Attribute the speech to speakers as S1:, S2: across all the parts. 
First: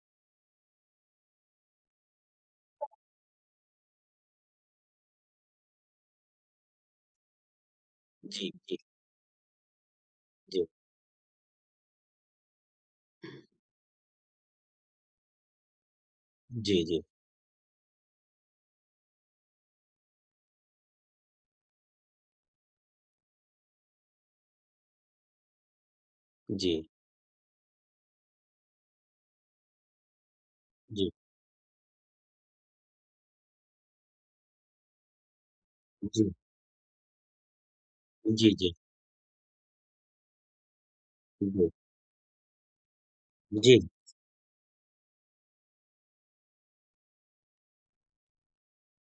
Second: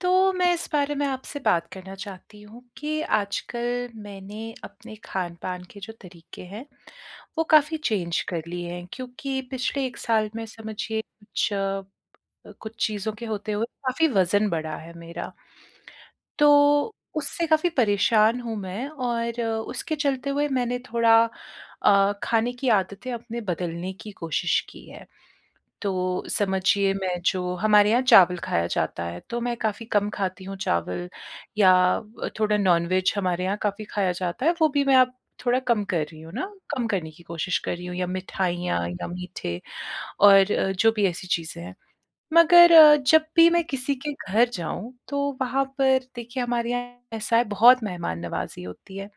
S1: तो मैं इस बारे में आपसे बात करना चाहती हूँ कि आजकल मैंने अपने खान-पान के जो तरीके हैं, वो काफ़ी चेंज कर
S2: जी,
S1: लिए
S2: जी,
S1: हैं, क्योंकि पिछले 1 साल में
S2: जी,
S1: समझिए कुछ चीज़ों के होते हुए काफ़ी वज़न बढ़ा है मेरा।
S2: जी,
S1: तो
S2: जी,
S1: उससे काफ़ी परेशान हूँ मैं, और उसके चलते हुए मैंने थोड़ा खाने की आदतें अपने बदलने की कोशिश की है। तो
S2: जी,
S1: समझिए मैं, जो हमारे यहाँ चावल खाया जाता है, तो मैं काफ़ी कम खाती हूँ चावल,
S2: जी,
S1: या थोड़ा नॉन-वेज हमारे यहाँ काफ़ी खाया जाता है, वो भी मैं अब थोड़ा कम कर रही
S2: जी,
S1: हूँ ना, कम करने की कोशिश कर रही हूँ, या
S2: जी, जी,
S1: मिठाइयाँ या मीठे और जो भी ऐसी चीज़ें हैं। मगर जब भी
S2: जी,
S1: मैं
S2: जी,
S1: किसी के घर जाऊँ, तो वहाँ पर देखिए, हमारे यहाँ ऐसा है, बहुत मेहमान नवाज़ी होती है।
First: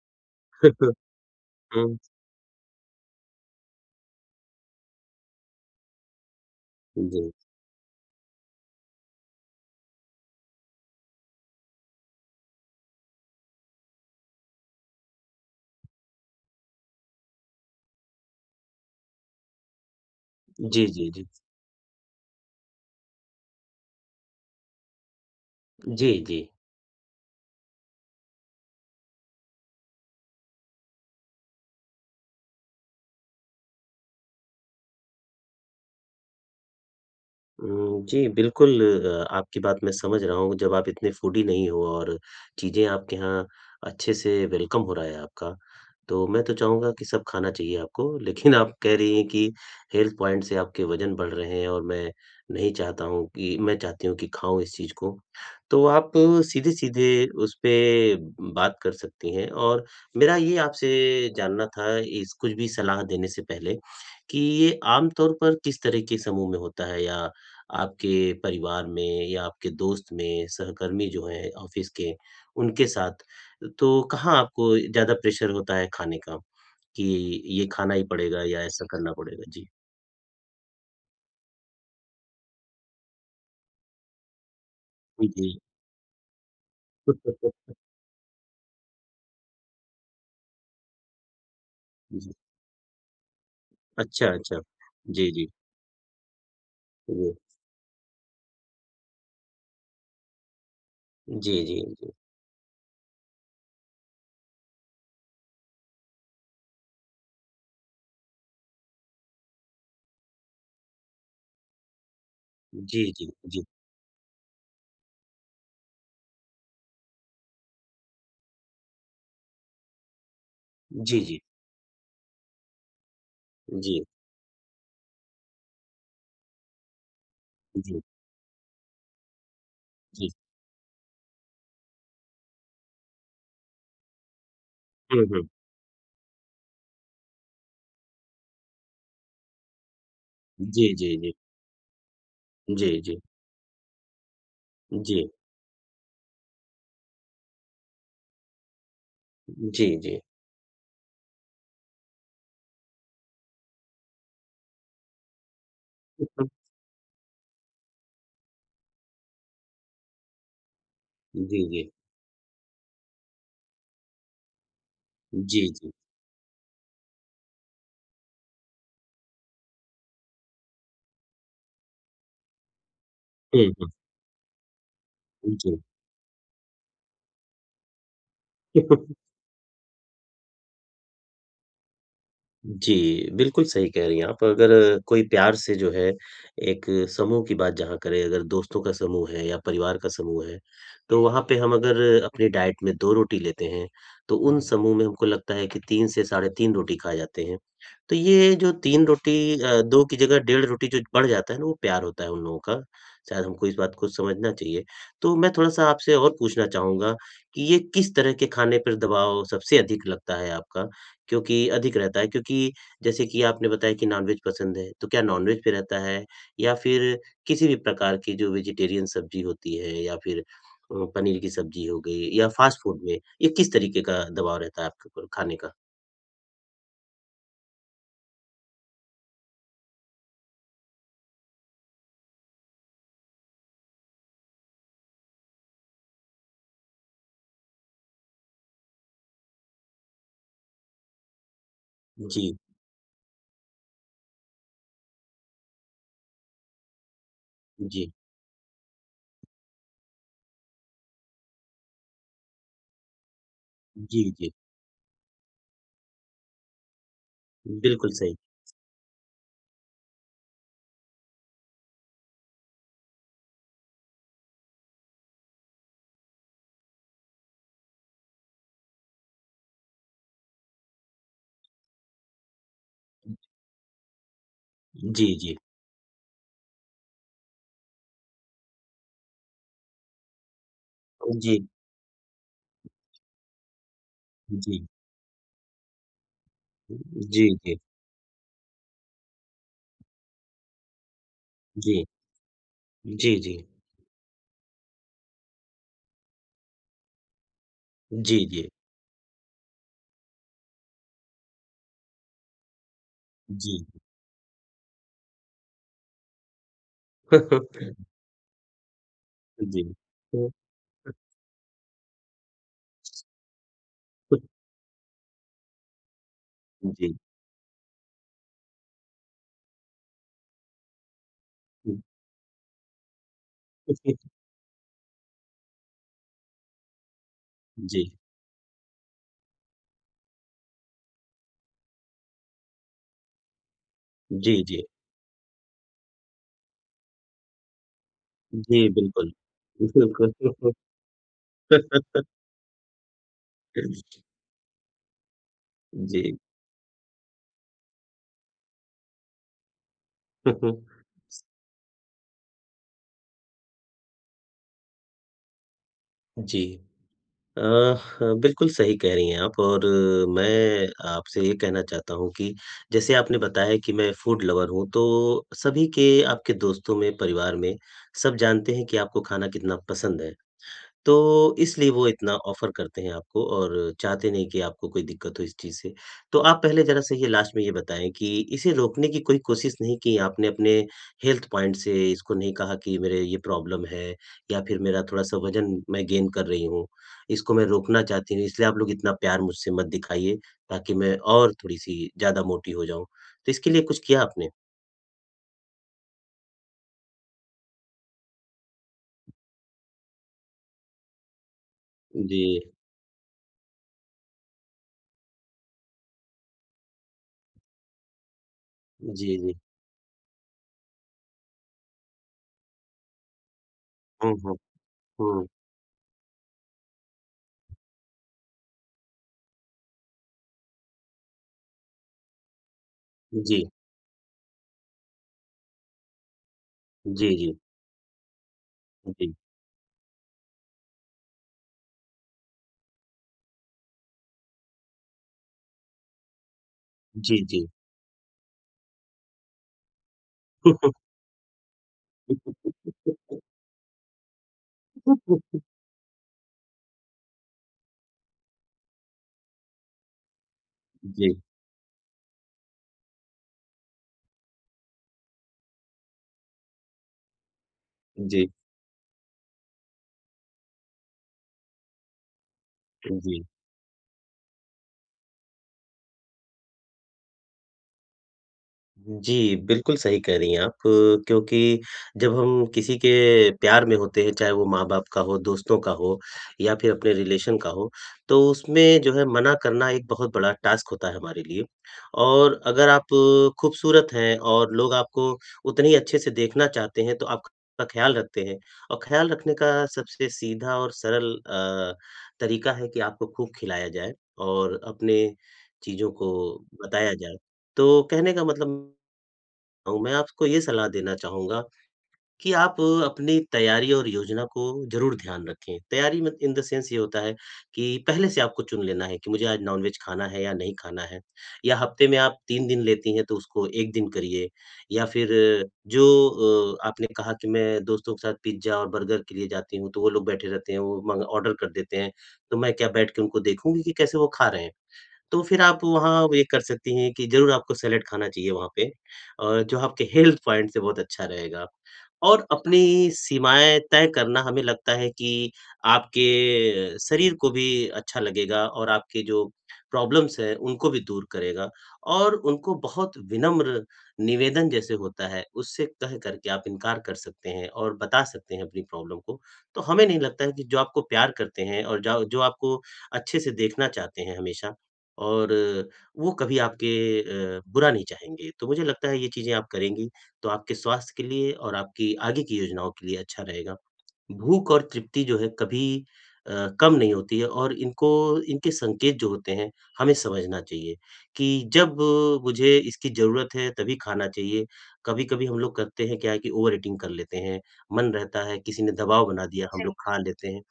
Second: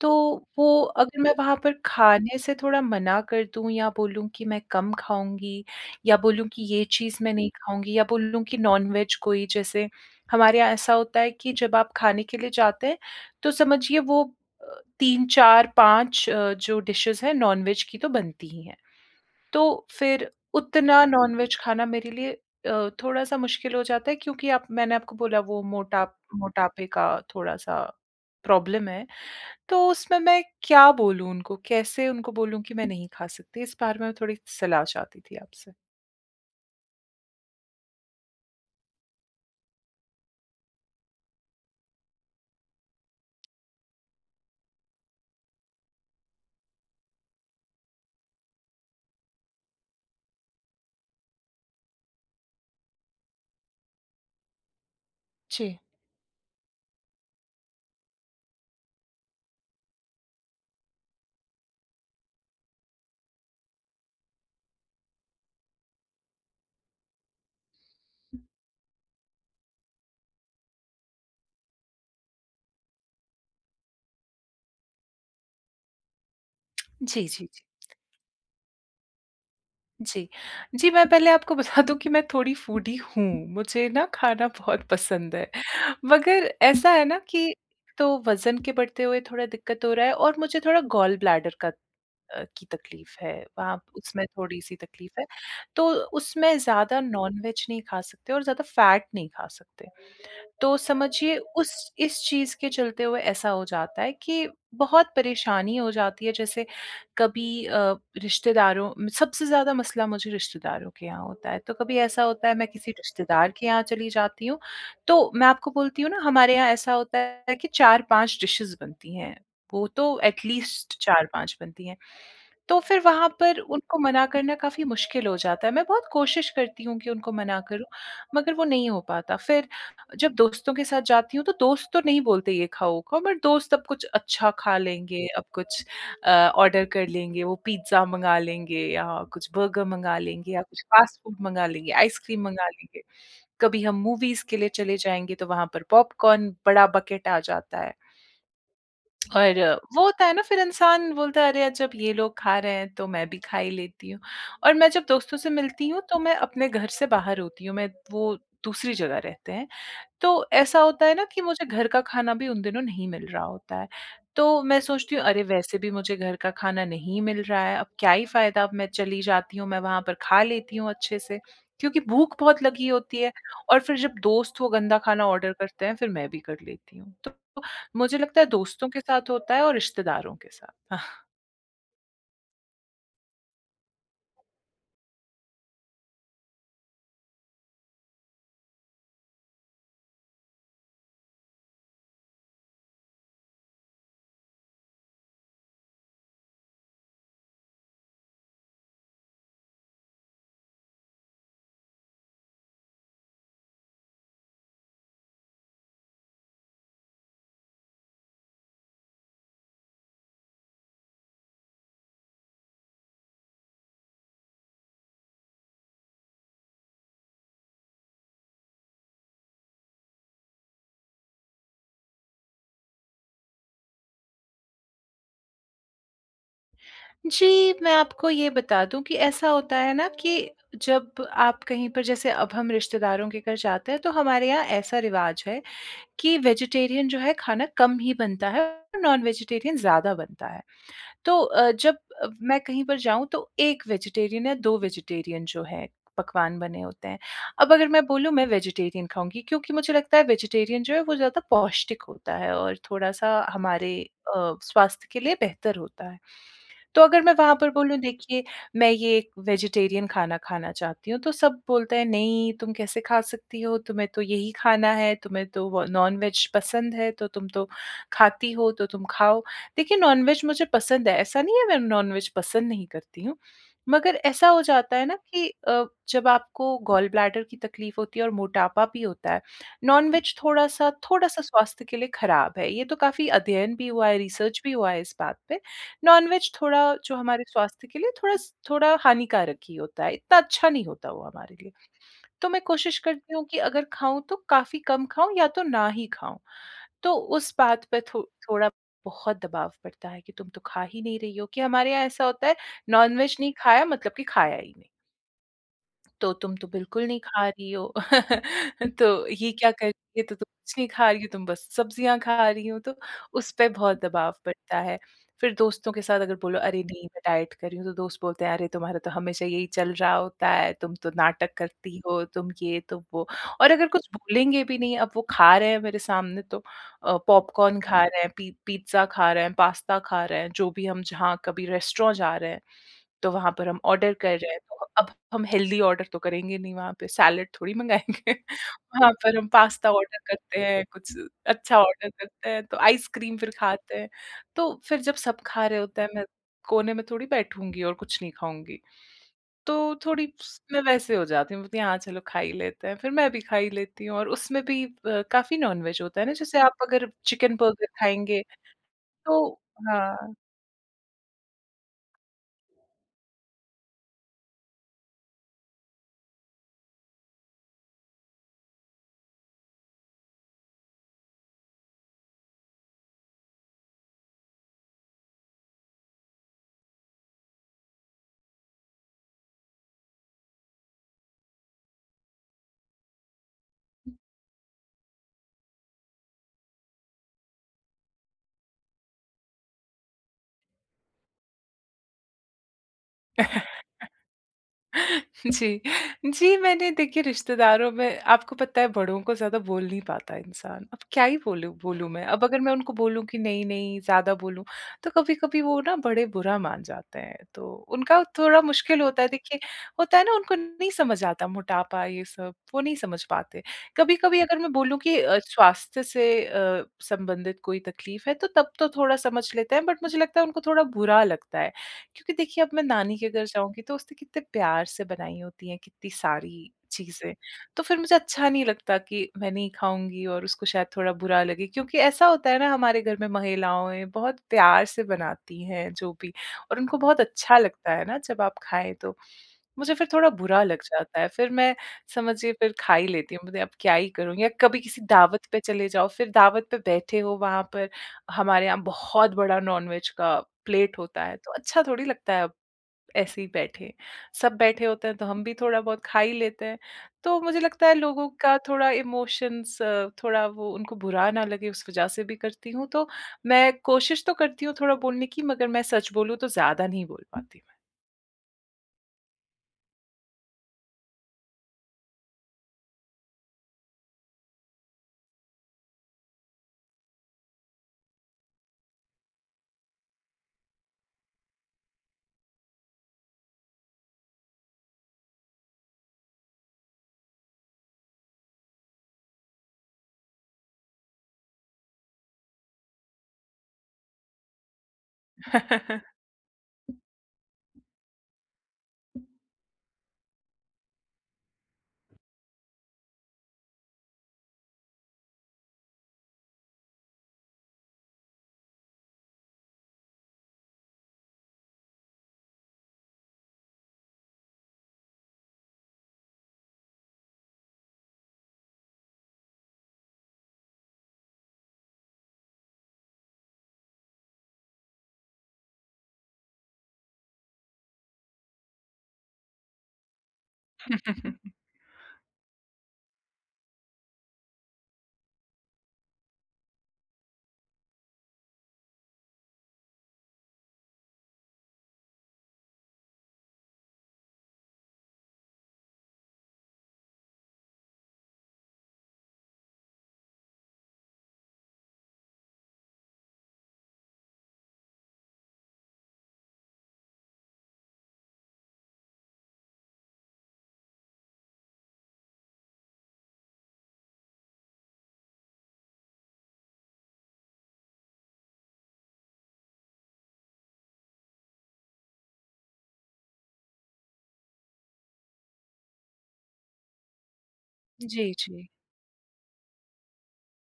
S1: तो वो, अगर मैं वहाँ पर
S2: हुँ,
S1: खाने से थोड़ा मना कर दूँ या बोलूँ कि मैं कम खाऊँगी, या बोलूँ कि ये चीज़
S2: जी,
S1: मैं नहीं खाऊँगी, या बोलूँ कि नॉन-वेज कोई, जैसे हमारे यहाँ ऐसा होता है कि जब आप खाने के लिए जाते हैं, तो समझिए वो 3, 4, 5 जो डिशेज़ हैं नॉन-वेज की, तो बनती ही हैं। तो फिर
S2: जी,
S1: उतना
S2: जी, जी,
S1: नॉन-वेज खाना मेरे लिए थोड़ा-सा मुश्किल हो जाता है, क्योंकि आप मैंने आपको बोला, वो
S2: जी। जी
S1: मोटापे का थोड़ा-सा प्रॉब्लम है। तो उसमें मैं क्या बोलूँ उनको? कैसे उनको बोलूँ कि मैं नहीं खा सकती? इस बारे में थोड़ी सलाह चाहती थी आपसे।
S2: हुँ, जी, बिल्कुल आपकी बात मैं समझ रहा हूँ। जब आप इतने फूडी नहीं हो और चीज़ें आपके यहाँ अच्छे से वेलकम हो रहा है आपका, तो मैं तो चाहूँगा कि सब खाना चाहिए आपको। लेकिन आप कह रही हैं कि हेल्थ पॉइंट से आपके वज़न बढ़ रहे हैं और मैं नहीं चाहता हूँ कि मैं चाहती हूँ कि खाऊँ इस चीज़ को।
S1: जी।
S2: तो आप सीधे-सीधे उसपे बात कर सकती हैं और मेरा ये आपसे जानना था इस कुछ भी सलाह देने से पहले, कि ये आम तौर पर किस तरह के समूह में होता है या आपके परिवार में या आपके दोस्त में, सहकर्मी जो हैं ऑफ़िस के, उनके साथ, तो कहाँ आपको ज़्यादा प्रेशर होता है खाने का,
S1: जी,
S2: कि
S1: जी, जी।
S2: ये खाना ही पड़ेगा या ऐसा करना पड़ेगा? जी।
S1: जी। जी, मैं पहले आपको बता दूँ कि मैं थोड़ी फूडी हूँ। मुझे ना खाना बहुत पसंद है।
S2: जी।
S1: मगर ऐसा है ना कि, तो वज़न के बढ़ते हुए थोड़ा दिक्कत हो रहा है, और मुझे थोड़ा गॉल ब्लैडर
S2: जी।
S1: की तकलीफ़ है। वहाँ उसमें
S2: अच्छा, अच्छा।
S1: थोड़ी-सी तकलीफ़ है।
S2: जी, जी।
S1: तो उसमें ज़्यादा
S2: जी।
S1: नॉन-वेज नहीं खा सकते और ज़्यादा फैट नहीं खा सकते। तो समझिए
S2: जी,
S1: उस
S2: जी, जी।
S1: इस चीज़ के चलते हुए ऐसा हो जाता है कि बहुत परेशानी हो जाती है। जैसे कभी रिश्तेदारों, सबसे ज़्यादा मसला मुझे रिश्तेदारों के यहाँ होता है, तो कभी ऐसा होता है, मैं किसी
S2: जी, जी,
S1: रिश्तेदार के
S2: जी।
S1: यहाँ चली जाती हूँ, तो मैं आपको बोलती हूँ ना, हमारे यहाँ ऐसा होता है कि चार पांच डिशेस बनती हैं, वो तो एटलीस्ट
S2: जी,
S1: चार
S2: जी।
S1: पांच बनती हैं। तो फिर वहां पर उनको
S2: जी,
S1: मना करना काफी मुश्किल हो जाता है। मैं बहुत कोशिश करती हूँ कि उनको मना करूं,
S2: जी, हम्म।
S1: मगर वो नहीं हो पाता। फिर
S2: हम्म, जी।
S1: जब दोस्तों के साथ जाती हूँ, तो दोस्त तो नहीं बोलते ये खाओ वो खाओ, बट दोस्त, अब कुछ अच्छा खा लेंगे,
S2: हुँ,
S1: अब
S2: हुँ।
S1: कुछ ऑर्डर कर लेंगे, वो पिज्ज़ा मंगा लेंगे, या कुछ बर्गर मंगा लेंगे, या कुछ
S2: जी, जी,
S1: फास्ट
S2: जी।
S1: फूड मंगा लेंगे, आइसक्रीम मंगा
S2: जी,
S1: लेंगे।
S2: जी।
S1: कभी हम मूवीज के लिए चले
S2: जी।
S1: जाएंगे, तो वहां पर पॉपकॉर्न बड़ा बकेट आ जाता है, और
S2: जी,
S1: वो
S2: जी।
S1: होता है ना, फिर इंसान बोलता है, अरे यार, जब ये लोग खा रहे हैं, तो मैं भी खा ही लेती हूँ। और मैं जब दोस्तों से मिलती हूँ, तो मैं अपने घर से बाहर होती हूँ, मैं वो, दूसरी जगह रहते हैं, तो ऐसा होता है ना कि मुझे
S2: जी,
S1: घर
S2: जी।
S1: का खाना भी उन दिनों नहीं मिल रहा होता है। तो मैं सोचती हूँ, अरे
S2: जी,
S1: वैसे भी
S2: जी।
S1: मुझे घर का खाना नहीं मिल रहा है, अब क्या ही फ़ायदा, अब मैं चली जाती हूँ, मैं वहाँ पर खा लेती हूँ अच्छे से। क्योंकि भूख बहुत लगी होती है,
S2: हुँ,
S1: और
S2: हुँ।
S1: फिर जब दोस्त वो गंदा खाना ऑर्डर
S2: जी।
S1: करते हैं, फिर मैं भी कर लेती हूँ। तो मुझे लगता है, दोस्तों के साथ होता है और रिश्तेदारों के साथ। हाँ।
S2: जी, बिल्कुल सही कह रही हैं आप। अगर कोई प्यार से जो है एक समूह की बात जहाँ करें, अगर दोस्तों का समूह है या परिवार का समूह है, तो वहाँ पे हम अगर अपनी डाइट में 2 रोटी लेते हैं, तो उन समूह में हमको लगता है कि 3 से साढ़े 3 रोटी खा जाते हैं। तो ये जो 3 रोटी 2 की जगह डेढ़ रोटी जो बढ़ जाता है ना, वो प्यार होता है उन लोगों का। शायद हमको इस बात को समझना चाहिए। तो मैं थोड़ा-सा आपसे और पूछना चाहूँगा कि ये किस तरह के खाने पर दबाव सबसे अधिक लगता है आपका? क्योंकि अधिक रहता है, क्योंकि जैसे कि आपने बताया कि नॉनवेज पसंद है, तो क्या नॉनवेज पे रहता है? या फिर किसी भी प्रकार की जो वेजिटेरियन सब्ज़ी होती है या फिर पनीर की सब्ज़ी हो गई या फ़ास्ट फ़ूड में, ये किस तरीके का दबाव रहता है आपके ऊपर खाने का?
S1: जी, मैं आपको ये बता दूँ कि ऐसा होता है ना कि जब आप कहीं पर, जैसे अब हम रिश्तेदारों के घर जाते हैं, तो हमारे यहाँ ऐसा रिवाज है कि वेजिटेरियन जो है खाना कम ही बनता है, और नॉन वेजिटेरियन ज़्यादा बनता है। तो जब
S2: जी,
S1: मैं कहीं पर जाऊँ, तो 1 वेजिटेरियन या 2 वेजिटेरियन जो है पकवान बने होते हैं। अब अगर मैं
S2: जी,
S1: बोलूँ मैं वेजिटेरियन खाऊँगी, क्योंकि मुझे लगता है वेजिटेरियन जो है वो ज़्यादा पौष्टिक होता है, और थोड़ा-सा हमारे
S2: जी, जी।
S1: स्वास्थ्य के लिए बेहतर होता है। तो अगर मैं वहाँ पर बोलूँ,
S2: बिल्कुल सही।
S1: देखिए, मैं ये एक वेजिटेरियन खाना खाना चाहती हूँ, तो सब बोलते हैं, नहीं, तुम कैसे खा सकती हो? तुम्हें तो यही खाना है, तुम्हें तो व नॉन-वेज पसंद है, तो तुम तो खाती हो, तो तुम खाओ। देखिए, नॉनवेज मुझे पसंद है, ऐसा नहीं है मैं नॉनवेज पसंद नहीं करती हूँ, मगर ऐसा हो जाता है ना
S2: जी,
S1: कि
S2: जी।
S1: जब आपको गॉल ब्लैडर की तकलीफ होती है और मोटापा भी होता है, नॉनवेज थोड़ा-सा थोड़ा-सा
S2: जी,
S1: स्वास्थ्य के लिए खराब है। ये तो काफ़ी अध्ययन भी हुआ है, रिसर्च भी
S2: जी,
S1: हुआ है इस बात पे। नॉनवेज थोड़ा, जो हमारे
S2: जी,
S1: स्वास्थ्य के लिए थोड़ा हानिकारक ही होता है, इतना अच्छा नहीं होता वो हमारे लिए।
S2: जी,
S1: तो मैं कोशिश
S2: जी,
S1: करती
S2: जी,
S1: हूँ कि
S2: जी,
S1: अगर खाऊँ तो काफ़ी कम खाऊँ, या तो ना ही खाऊँ। तो उस बात पे थो
S2: जी,
S1: थोड़ा बहुत दबाव पड़ता है कि तुम तो खा ही नहीं रही हो, कि हमारे यहाँ ऐसा होता है, नॉन-वेज नहीं
S2: जी,
S1: खाया
S2: जी।
S1: मतलब कि खाया ही नहीं। तो तुम तो बिल्कुल नहीं खा रही हो। तो ये क्या
S2: जी।
S1: कर रही है, तो तुम कुछ नहीं खा रही हो, तुम बस सब्जियां खा रही हो, तो उस पे बहुत दबाव पड़ता है। फिर दोस्तों के साथ अगर बोलो अरे नहीं
S2: जी।
S1: मैं डाइट कर रही हूँ, तो दोस्त बोलते हैं, अरे तुम्हारा तो हमेशा यही चल रहा होता है, तुम तो नाटक करती हो, तुम ये, तुम वो। और अगर कुछ बोलेंगे भी नहीं, अब वो खा रहे हैं मेरे सामने, तो पॉपकॉर्न खा
S2: जी।
S1: रहे हैं, पिज्ज़ा खा रहे हैं, पास्ता खा रहे हैं, जो भी, हम जहाँ कभी रेस्टोरेंट जा रहे हैं, तो वहाँ पर हम ऑर्डर कर रहे
S2: जी,
S1: हैं,
S2: जी, जी।
S1: तो अब हम हेल्दी ऑर्डर तो करेंगे नहीं वहाँ पे, सैलड थोड़ी मँगाएँगे।
S2: जी,
S1: वहाँ
S2: बिल्कुल।
S1: पर हम पास्ता ऑर्डर करते
S2: बिल्कुल।
S1: हैं, कुछ अच्छा ऑर्डर करते हैं, तो आइसक्रीम फिर खाते हैं। तो फिर जब सब खा रहे होते हैं,
S2: जी।
S1: मैं कोने में थोड़ी बैठूँगी और कुछ नहीं खाऊँगी। तो थोड़ी स मैं वैसे हो जाती हूँ, बोलती हूँ, "हाँ, चलो खा ही लेते हैं।" फिर मैं भी खा ही लेती हूँ, और उसमें भी काफ़ी नॉन-वेज होता है ना, जैसे
S2: जी।
S1: आप अगर चिकन
S2: अ,
S1: बर्गर
S2: हाँ,
S1: खाएँगे
S2: बिल्कुल सही कह रही हैं
S1: तो।
S2: आप और
S1: हाँ।
S2: मैं आपसे ये कहना चाहता हूँ कि जैसे आपने बताया कि मैं फूड लवर हूँ, तो सभी के आपके दोस्तों में, परिवार में सब जानते हैं कि आपको खाना कितना पसंद है। तो इसलिए वो इतना ऑफ़र करते हैं आपको और चाहते नहीं कि आपको कोई दिक्कत हो इस चीज़ से। तो आप पहले ज़रा-सा ये लास्ट में ये बताएँ कि इसे रोकने की कोई कोशिश नहीं की आपने अपने हेल्थ पॉइंट से? इसको नहीं कहा कि मेरे ये प्रॉब्लम है या फिर मेरा थोड़ा-सा वज़न मैं गेन कर रही हूँ, इसको मैं रोकना चाहती हूँ, इसलिए आप लोग इतना प्यार मुझसे मत दिखाइए ताकि मैं और थोड़ी-सी ज़्यादा मोटी हो जाऊँ। तो इसके लिए कुछ किया आपने?
S1: जी। जी, मैंने देखिए, रिश्तेदारों में आपको पता है, बड़ों को ज़्यादा बोल नहीं पाता इंसान। अब क्या ही बोलूँ बोलूँ मैं?
S2: जी।
S1: अब अगर मैं उनको बोलूँ कि नहीं-नहीं, ज़्यादा बोलूँ, तो कभी-कभी वो ना बड़े बुरा मान जाते हैं, तो उनका थोड़ा मुश्किल होता है।
S2: जी, जी।
S1: देखिए, होता है ना, उनको नहीं समझ आता मोटापा ये सब, वो नहीं समझ पाते।
S2: हुँ,
S1: कभी-कभी
S2: हुँ,
S1: अगर मैं बोलूँ कि
S2: हुँ।
S1: स्वास्थ्य से संबंधित कोई तकलीफ़ है, तो तब तो थोड़ा समझ लेते हैं, बट मुझे लगता है उनको थोड़ा बुरा लगता है। क्योंकि देखिए, अब मैं नानी के घर
S2: जी।
S1: जाऊँगी, तो उसने कितने प्यार से बनाई होती हैं कितनी सारी
S2: जी,
S1: चीज़ें।
S2: जी।
S1: तो फिर मुझे अच्छा नहीं लगता कि
S2: जी।
S1: मैं नहीं खाऊँगी, और उसको शायद थोड़ा बुरा लगे, क्योंकि ऐसा होता है ना, हमारे घर में महिलाएँ बहुत प्यार से बनाती हैं जो भी, और उनको बहुत
S2: जी,
S1: अच्छा
S2: जी।
S1: लगता है ना जब आप खाएँ तो। मुझे फिर थोड़ा बुरा लग जाता है, फिर मैं समझिए फिर खा ही लेती हूँ, मतलब अब क्या ही करूँ, या कभी किसी दावत पे चले जाओ, फिर दावत पे बैठे हो वहाँ पर, हमारे यहाँ बहुत बड़ा नॉनवेज का प्लेट होता है,
S2: जी,
S1: तो अच्छा थोड़ी लगता है अब ऐसे ही बैठे। सब बैठे होते हैं तो हम भी थोड़ा बहुत खा ही लेते हैं। तो मुझे लगता है लोगों
S2: जी,
S1: का थोड़ा इमोशंस, थोड़ा वो, उनको बुरा ना लगे उस वजह से भी करती हूँ। तो
S2: जी।
S1: मैं कोशिश तो करती हूँ थोड़ा बोलने की, मगर मैं सच बोलूँ तो ज़्यादा नहीं बोल पाती
S2: जी, बिल्कुल सही कह रही हैं आप, क्योंकि जब हम किसी के प्यार में होते हैं, चाहे वो माँ-बाप का हो, दोस्तों का हो या फिर अपने रिलेशन का हो, तो उसमें जो है मना करना एक बहुत बड़ा टास्क होता है हमारे लिए। और अगर आप खूबसूरत हैं और लोग आपको उतने ही अच्छे से देखना चाहते हैं, तो आपका ख़्याल रखते हैं और ख़्याल रखने का सबसे सीधा और सरल तरीका है कि आपको खूब खिलाया जाए और अपने
S1: मैं।
S2: चीज़ों को बताया जाए। तो कहने का मतलब हूँ, मैं आपको ये सलाह देना चाहूँगा कि आप अपनी तैयारी और योजना को ज़रूर ध्यान रखें। तैयारी में इन द सेंस ये होता है कि पहले से आपको चुन लेना है कि मुझे आज नॉन-वेज खाना है या नहीं खाना है। या हफ़्ते में आप 3 दिन लेती हैं तो उसको 1 दिन करिए या फिर जो आपने कहा कि मैं दोस्तों के साथ पिज़्ज़ा और बर्गर के लिए जाती हूँ, तो वो लोग बैठे रहते हैं, वो मंग ऑर्डर कर देते हैं, तो मैं क्या बैठ के उनको देखूँगी कि कैसे वो खा रहे हैं? तो फिर आप वहाँ ये कर सकती हैं कि ज़रूर आपको सैलेड खाना चाहिए वहाँ पे, और जो आपके हेल्थ पॉइंट से बहुत अच्छा रहेगा। और अपनी सीमाएँ तय करना, हमें लगता है कि आपके शरीर को भी अच्छा लगेगा और आपके जो प्रॉब्लम्स हैं, उनको भी दूर करेगा, और उनको बहुत विनम्र निवेदन जैसे होता है, उससे कह कर के आप इनकार कर सकते हैं और बता सकते हैं अपनी प्रॉब्लम को। तो हमें नहीं लगता है कि जो आपको प्यार करते हैं और जाओ जो आपको अच्छे से देखना चाहते हैं हमेशा, और वो कभी आपके बुरा नहीं चाहेंगे। तो मुझे लगता है ये चीज़ें आप करेंगी, तो आपके स्वास्थ्य के लिए और आपकी आगे की योजनाओं के लिए अच्छा रहेगा। भूख और तृप्ति जो है कभी अ, कम नहीं होती है और इनको, इनके संकेत जो होते हैं, हमें समझना चाहिए कि जब मुझे इसकी ज़रूरत है तभी खाना चाहिए। कभी-कभी हम लोग करते हैं क्या है कि ओवर ईटिंग कर लेते हैं, मन
S1: जी,
S2: रहता है,
S1: जी।
S2: किसी ने दबाव बना दिया, हम जी। लोग खा लेते हैं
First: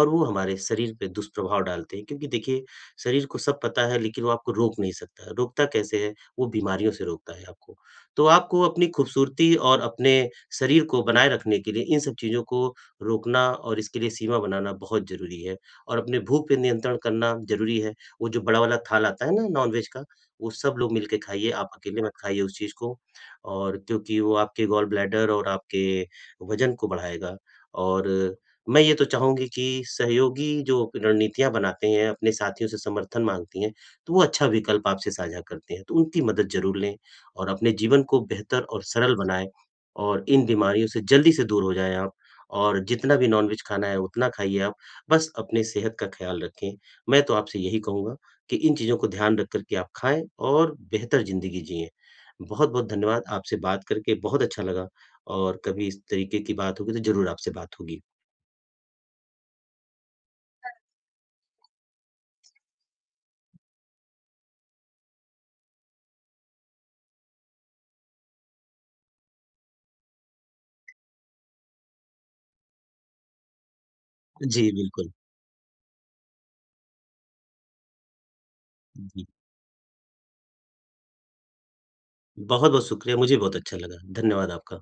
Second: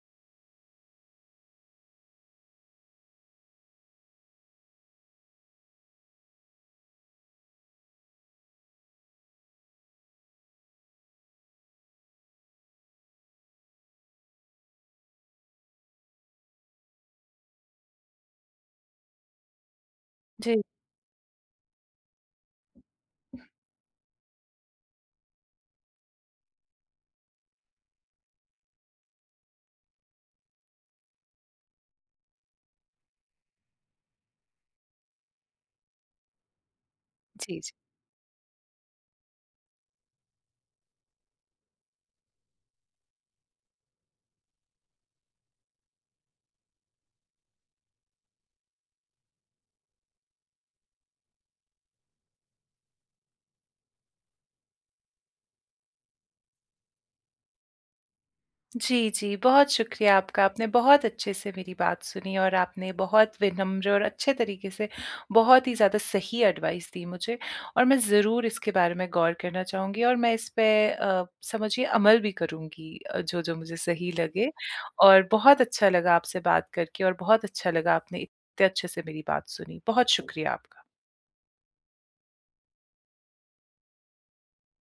S2: और वो हमारे शरीर पे दुष्प्रभाव डालते हैं, क्योंकि देखिए शरीर को सब पता है लेकिन वो आपको रोक नहीं सकता है। रोकता कैसे है? वो बीमारियों से रोकता है आपको। तो आपको अपनी खूबसूरती और अपने शरीर को बनाए रखने के लिए इन सब चीज़ों को रोकना और इसके लिए सीमा बनाना बहुत ज़रूरी है। और अपने भूख पे नियंत्रण करना ज़रूरी है। वो जो बड़ा वाला थाल आता है ना नॉन-वेज का, वो
S1: जी,
S2: सब लोग मिल के खाइए, आप अकेले मत खाइए उस चीज़ को। और क्योंकि वो आपके गॉल ब्लैडर और आपके वज़न को बढ़ाएगा और मैं ये तो चाहूँगी कि सहयोगी जो रणनीतियाँ बनाते हैं, अपने साथियों से समर्थन माँगती हैं, तो वो अच्छा विकल्प आपसे साझा करते हैं, तो उनकी मदद ज़रूर लें और
S1: जी, जी।
S2: अपने जीवन को बेहतर और सरल बनाएँ और इन बीमारियों से जल्दी से दूर हो जाएँ आप और जितना भी नॉनवेज खाना है, उतना खाइए आप, बस अपनी सेहत का ख़्याल रखें। मैं तो आपसे यही कहूँगा कि इन चीज़ों को ध्यान रख कर के आप खाएँ और बेहतर ज़िंदगी जिएँ। बहुत-बहुत धन्यवाद, आपसे बात करके बहुत अच्छा लगा और कभी इस तरीके की बात होगी तो ज़रूर आपसे बात होगी।
S1: जी, जी, बहुत शुक्रिया आपका। आपने बहुत अच्छे से मेरी बात सुनी, और आपने बहुत विनम्र और अच्छे तरीके से बहुत ही ज़्यादा सही एडवाइस दी मुझे, और मैं ज़रूर इसके बारे में गौर करना चाहूँगी, और मैं इस पे समझिए अमल भी करूँगी, जो-जो मुझे सही लगे,
S2: जी, बिल्कुल।
S1: और बहुत अच्छा लगा आपसे बात करके, और बहुत अच्छा लगा आपने इतने अच्छे से मेरी
S2: जी,
S1: बात सुनी। बहुत शुक्रिया आपका।
S2: बहुत-बहुत शुक्रिया, मुझे बहुत अच्छा लगा। धन्यवाद आपका।